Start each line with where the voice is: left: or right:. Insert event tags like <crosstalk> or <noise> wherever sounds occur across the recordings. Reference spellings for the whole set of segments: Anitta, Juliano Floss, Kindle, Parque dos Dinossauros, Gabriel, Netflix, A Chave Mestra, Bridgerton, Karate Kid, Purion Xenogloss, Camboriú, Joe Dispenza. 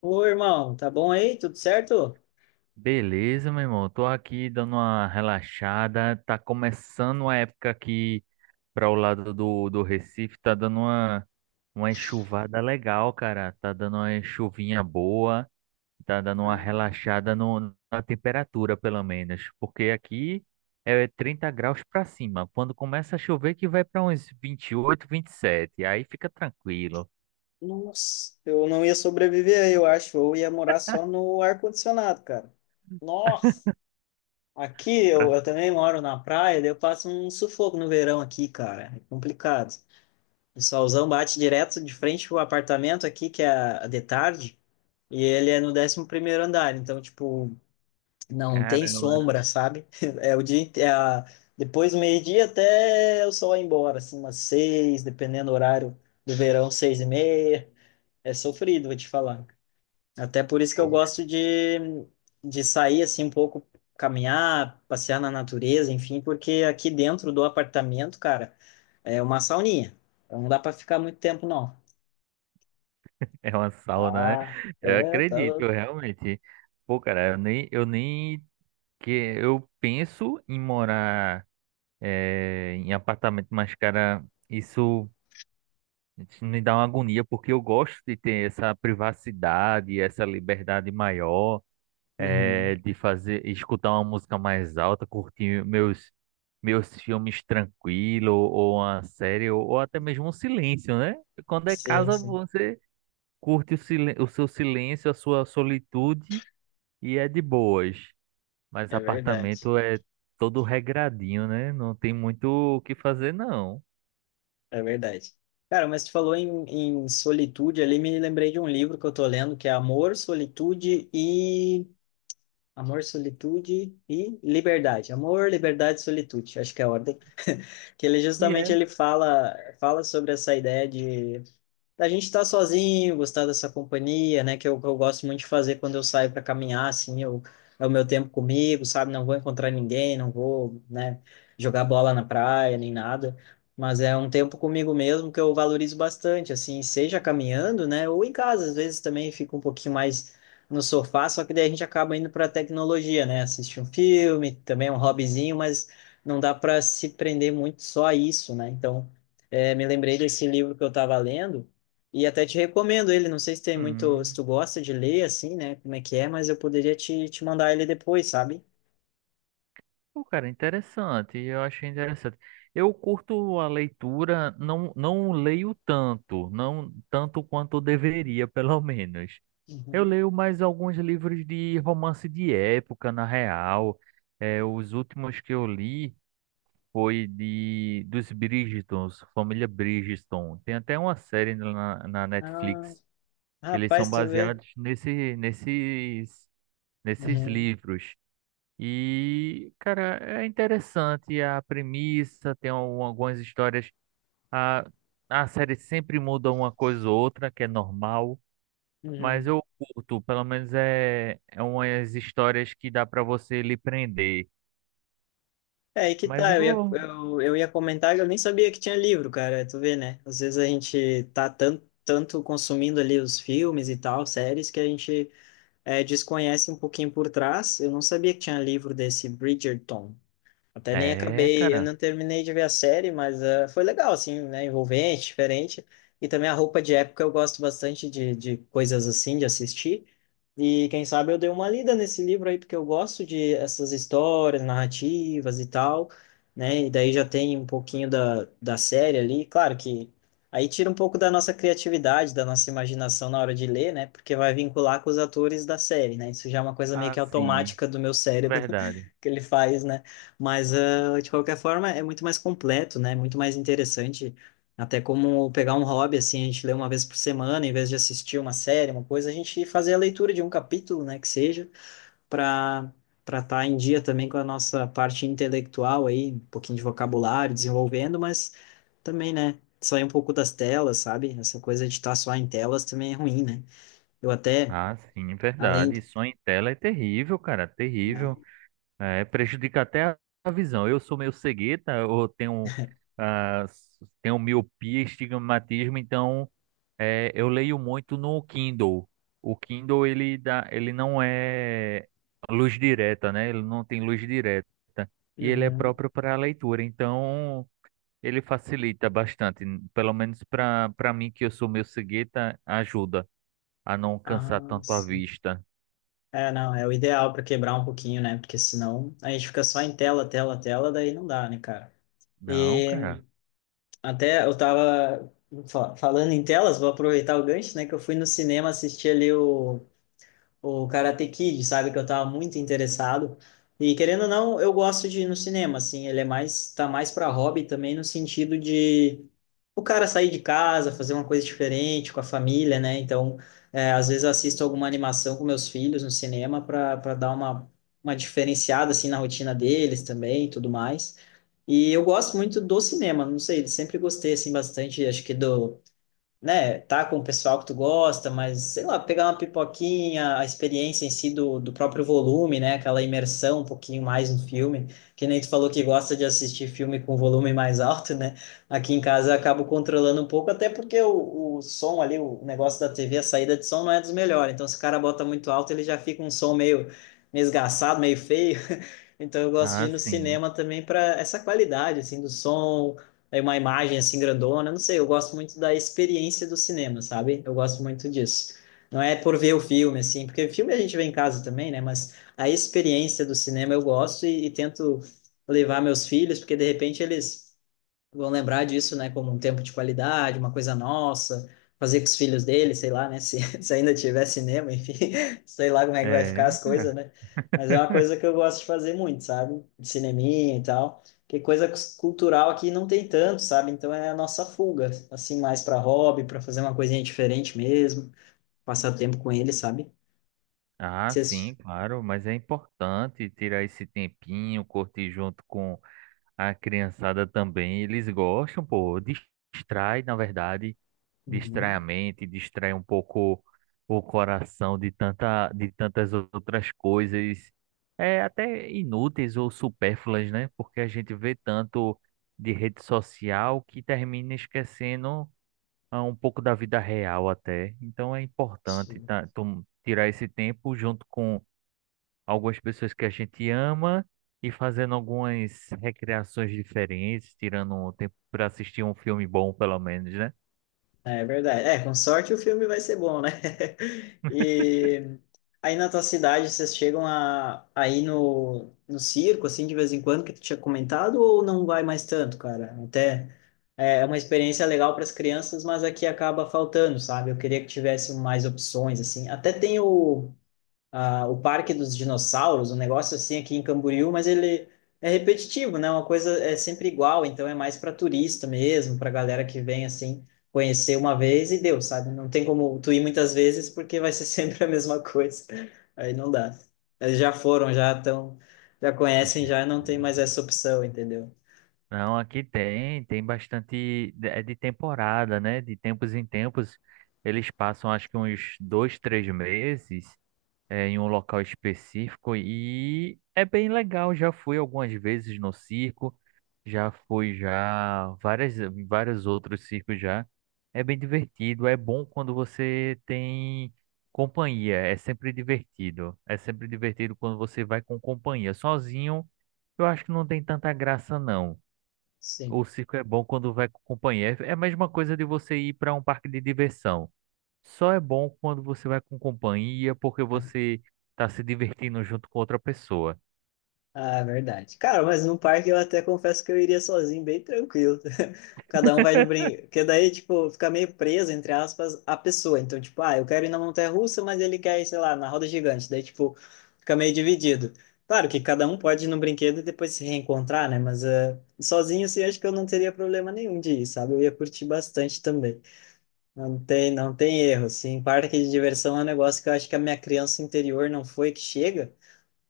left: Ô, irmão, tá bom aí? Tudo certo?
right: Beleza, meu irmão. Tô aqui dando uma relaxada. Tá começando a época aqui para o lado do Recife. Tá dando uma enxuvada legal, cara. Tá dando uma chuvinha boa. Tá dando uma
left: Ah,
right: relaxada no, na temperatura, pelo menos. Porque aqui é 30 graus pra cima. Quando começa a chover, que vai pra uns vinte e oito, 27. Aí fica tranquilo.
left: nossa, eu não ia sobreviver aí, eu acho. Eu ia morar só no ar-condicionado, cara.
right: <laughs>
left: Nossa, aqui eu,
right: Pra
left: eu também moro na praia, daí eu passo um sufoco no verão aqui, cara. É complicado. O solzão bate direto de frente pro apartamento aqui, que é de tarde, e ele é no décimo primeiro andar. Então, tipo, não tem
right: caramba.
left: sombra, sabe? <laughs> É o dia, inte- é a- Depois do meio-dia até o sol ir embora, assim, umas seis, dependendo do horário do verão, seis e meia. É sofrido, vou te falar. Até por isso que eu gosto de, sair, assim, um pouco, caminhar, passear na natureza, enfim, porque aqui dentro do apartamento, cara, é uma sauninha. Então não dá para ficar muito tempo, não.
right: <laughs> É uma sauna, né?
left: Ah,
right: Eu
left: é, tá
right: acredito,
left: louco.
right: eu realmente. Pô, cara, eu nem que eu penso em morar em apartamento, mas, cara, isso me dá uma agonia, porque eu gosto de ter essa privacidade, essa liberdade maior,
left: Uhum.
right: de fazer, escutar uma música mais alta, curtir meus filmes tranquilo, ou uma série, ou até mesmo um silêncio, né? Quando é
left: Sim,
right: casa,
left: sim,
right: você curte o seu silêncio, a sua solitude e é de boas. Mas
left: é verdade.
right: apartamento é todo regradinho, né? Não tem muito o que fazer, não.
left: É verdade. Cara, mas tu falou em solitude ali, me lembrei de um livro que eu tô lendo que é Amor, Solitude e. Amor, Solitude e Liberdade. Amor, Liberdade e Solitude, acho que é a ordem. <laughs> Que ele
right: E
left: justamente
right: é.
left: ele fala, fala sobre essa ideia de da gente estar sozinho, gostar dessa companhia, né? Que eu gosto muito de fazer quando eu saio para caminhar, assim, eu, é o meu tempo comigo, sabe? Não vou encontrar ninguém, não vou, né, jogar bola na praia, nem nada. Mas é um tempo comigo mesmo que eu valorizo bastante, assim, seja caminhando, né? Ou em casa, às vezes também fico um pouquinho mais no sofá, só que daí a gente acaba indo para a tecnologia, né? Assistir um filme, também é um hobbyzinho, mas não dá para se prender muito só a isso, né? Então, é, me lembrei desse livro que eu estava lendo, e até te recomendo ele, não sei se tem muito, se
right: Hum.
left: tu gosta de ler assim, né, como é que é, mas eu poderia te, mandar ele depois, sabe?
right: Pô, cara, interessante. Eu achei interessante. Eu curto a leitura, não, não leio tanto, não tanto quanto eu deveria, <laughs> pelo menos. Eu
left: Uhum.
right: leio mais alguns livros de romance de época, na real. É, os últimos que eu li foi de dos Bridgertons, família Bridgerton. Tem até uma série na
left: Ah,
right: Netflix que eles são
left: rapaz, tu vê.
right: baseados nesses
left: Uhum.
right: livros. E, cara, é interessante a premissa, tem algumas histórias. A, a série sempre muda uma coisa ou outra, que é normal, mas
left: Uhum.
right: eu curto, pelo menos é umas histórias que dá pra você lhe prender.
left: É, aí que
right: Mas
left: tá,
right: eu vou.
left: eu ia comentar que eu nem sabia que tinha livro, cara, tu vê, né? Às vezes a gente tá tanto, tanto consumindo ali os filmes e tal, séries, que a gente é, desconhece um pouquinho por trás. Eu não sabia que tinha livro desse Bridgerton. Até nem
right: É,
left: acabei, eu
right: cara,
left: não terminei de ver a série, mas foi legal, assim, né? Envolvente, diferente. E também a roupa de época eu gosto bastante de, coisas assim, de assistir. E quem sabe eu dei uma lida nesse livro aí, porque eu gosto de essas histórias, narrativas e tal, né? E daí já tem um pouquinho da série ali. Claro que aí tira um pouco da nossa criatividade, da nossa imaginação na hora de ler, né? Porque vai vincular com os atores da série, né? Isso já é uma coisa meio que
right: assim,
left: automática do meu cérebro
right: verdade.
left: <laughs> que ele faz, né? Mas, ah, de qualquer forma, é muito mais completo, né? Muito mais interessante. Até como pegar um hobby, assim, a gente lê uma vez por semana, em vez de assistir uma série, uma coisa, a gente fazer a leitura de um capítulo, né? Que seja, para para estar em dia também com a nossa parte intelectual aí, um pouquinho de vocabulário desenvolvendo, mas também, né? Sair um pouco das telas, sabe? Essa coisa de estar só em telas também é ruim, né? Eu até,
right: Ah, sim,
left: além.
right: verdade. Sonho em tela é terrível, cara,
left: Né?
right: terrível. É, prejudica até a visão. Eu sou meio cegueta, eu tenho, ah, tenho miopia, estigmatismo, então é, eu leio muito no Kindle. O Kindle, ele dá, ele não é luz direta, né? Ele não tem luz direta. E ele é
left: Uhum.
right: próprio para leitura, então ele facilita bastante. Pelo menos para mim, que eu sou meio cegueta, ajuda a não cansar
left: Ah,
right: tanto a
left: sim.
right: vista.
left: É, não, é o ideal para quebrar um pouquinho, né? Porque senão a gente fica só em tela, tela, tela, daí não dá, né, cara?
right: Não,
left: E
right: cara.
left: até eu tava falando em telas, vou aproveitar o gancho, né? Que eu fui no cinema assistir ali o Karate Kid, sabe? Que eu tava muito interessado. E querendo ou não, eu gosto de ir no cinema, assim. Ele é mais, tá mais para hobby também no sentido de o cara sair de casa, fazer uma coisa diferente com a família, né? Então, é, às vezes eu assisto alguma animação com meus filhos no cinema para dar uma diferenciada, assim, na rotina deles também e tudo mais. E eu gosto muito do cinema, não sei, sempre gostei, assim, bastante, acho que do né, tá com o pessoal que tu gosta, mas sei lá, pegar uma pipoquinha, a experiência em si do, próprio volume, né, aquela imersão um pouquinho mais no filme, que nem tu falou que gosta de assistir filme com volume mais alto, né? Aqui em casa eu acabo controlando um pouco, até porque o som ali, o negócio da TV, a saída de som não é dos melhores, então se o cara bota muito alto, ele já fica um som meio, meio esgarçado, meio feio. <laughs> Então eu gosto de
right: Ah,
left: ir no
right: sim.
left: cinema também para essa qualidade assim do som, aí uma imagem assim grandona, não sei, eu gosto muito da experiência do cinema, sabe? Eu gosto muito disso. Não é por ver o filme, assim, porque filme a gente vê em casa também, né? Mas a experiência do cinema eu gosto e tento levar meus filhos, porque de repente eles vão lembrar disso, né, como um tempo de qualidade, uma coisa nossa, fazer com os filhos dele, sei lá, né, se, <laughs> se ainda tiver cinema, enfim, <laughs> sei lá como é que vai ficar
right: É.
left: as coisas, né? Mas é uma coisa que eu gosto de fazer muito, sabe? De cineminha e tal. Que coisa cultural aqui não tem tanto, sabe? Então é a nossa fuga, assim, mais para hobby, para fazer uma coisinha diferente mesmo, passar tempo com ele, sabe?
right: Ah,
left: Vocês...
right: sim, claro. Mas é importante tirar esse tempinho, curtir junto com a criançada também. Eles gostam, pô. Distrai, na verdade. Distrai
left: Uhum.
right: a mente, distrai um pouco o coração de tantas outras coisas. É até inúteis ou supérfluas, né? Porque a gente vê tanto de rede social que termina esquecendo a um pouco da vida real até. Então é importante tá, tirar esse tempo junto com algumas pessoas que a gente ama e fazendo algumas recreações diferentes, tirando um tempo para assistir um filme bom, pelo menos, né?
left: É verdade. É, com sorte o filme vai ser bom, né? <laughs> E aí na tua cidade vocês chegam a, ir no circo, assim, de vez em quando, que tu tinha comentado, ou não vai mais tanto, cara? Até é uma experiência legal para as crianças, mas aqui acaba faltando, sabe? Eu queria que tivesse mais opções, assim. Até tem o Parque dos Dinossauros, um negócio assim aqui em Camboriú, mas ele é repetitivo, né? Uma coisa é sempre igual, então é mais para turista mesmo, para galera que vem assim conhecer uma vez e deu, sabe? Não tem como tu ir muitas vezes porque vai ser <laughs> sempre a mesma coisa. <laughs> Aí não dá. Eles já foram, já estão, já conhecem,
right: Já-
left: já não tem mais essa opção, entendeu?
right: Não, aqui tem bastante, é de temporada, né? De tempos em tempos, eles passam acho que uns 2, 3 meses é, em um local específico e é bem legal. Já fui algumas vezes no circo, já fui já várias vários outros circos já. É bem divertido, é bom quando você tem companhia, é sempre divertido. É sempre divertido quando você vai com companhia. Sozinho, eu acho que não tem tanta graça não.
left: Sim.
right: O circo é bom quando vai com companhia. É a mesma coisa de você ir para um parque de diversão. Só é bom quando você vai com companhia, porque você tá se divertindo junto com outra pessoa.
left: Ah, é verdade. Cara, mas no parque eu até confesso que eu iria sozinho, bem tranquilo. <laughs> Cada um vai no brinquedo. Porque daí, tipo, fica meio preso, entre aspas, a pessoa. Então, tipo, ah, eu quero ir na montanha-russa, mas ele quer ir, sei lá, na roda gigante. Daí, tipo, fica meio dividido. Claro que cada um pode ir no brinquedo e depois se reencontrar, né? Mas sozinho, assim, acho que eu não teria problema nenhum de ir, sabe? Eu ia curtir bastante também. Não tem, não tem erro, assim. Parque de diversão é um negócio que eu acho que a minha criança interior não foi que chega.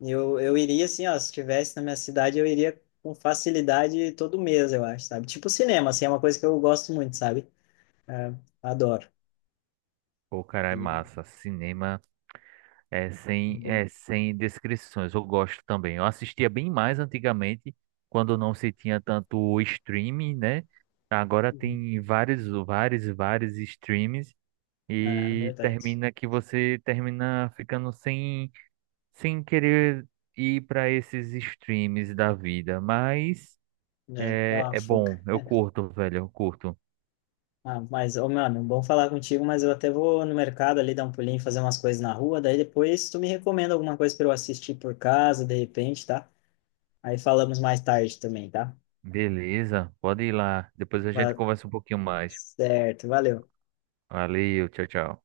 left: E eu iria assim, ó, se tivesse na minha cidade, eu iria com facilidade todo mês, eu acho, sabe? Tipo cinema, assim, é uma coisa que eu gosto muito, sabe? É, adoro.
right: Pô, cara,
left: E...
right: é massa. Cinema é sem,
left: Bom.
right: é sem descrições. Eu gosto também. Eu assistia bem mais antigamente, quando não se tinha tanto streaming, né? Agora
left: Uhum.
right: tem vários, vários, vários streams
left: É,
right: e
left: verdade.
right: termina que você termina ficando sem, querer ir para esses streams da vida. Mas.
left: É, dá
right: É,
left: uma
right: é
left: fuga.
right: bom, eu curto, velho, eu curto.
left: Ah, mas, ô, mano, bom falar contigo, mas eu até vou no mercado ali dar um pulinho, fazer umas coisas na rua, daí depois tu me recomenda alguma coisa para eu assistir por casa, de repente, tá? Aí falamos mais tarde também, tá?
right: Beleza, pode ir lá. Depois a gente
left: Va-
right: conversa um pouquinho mais.
left: Certo, valeu.
right: Valeu, tchau, tchau.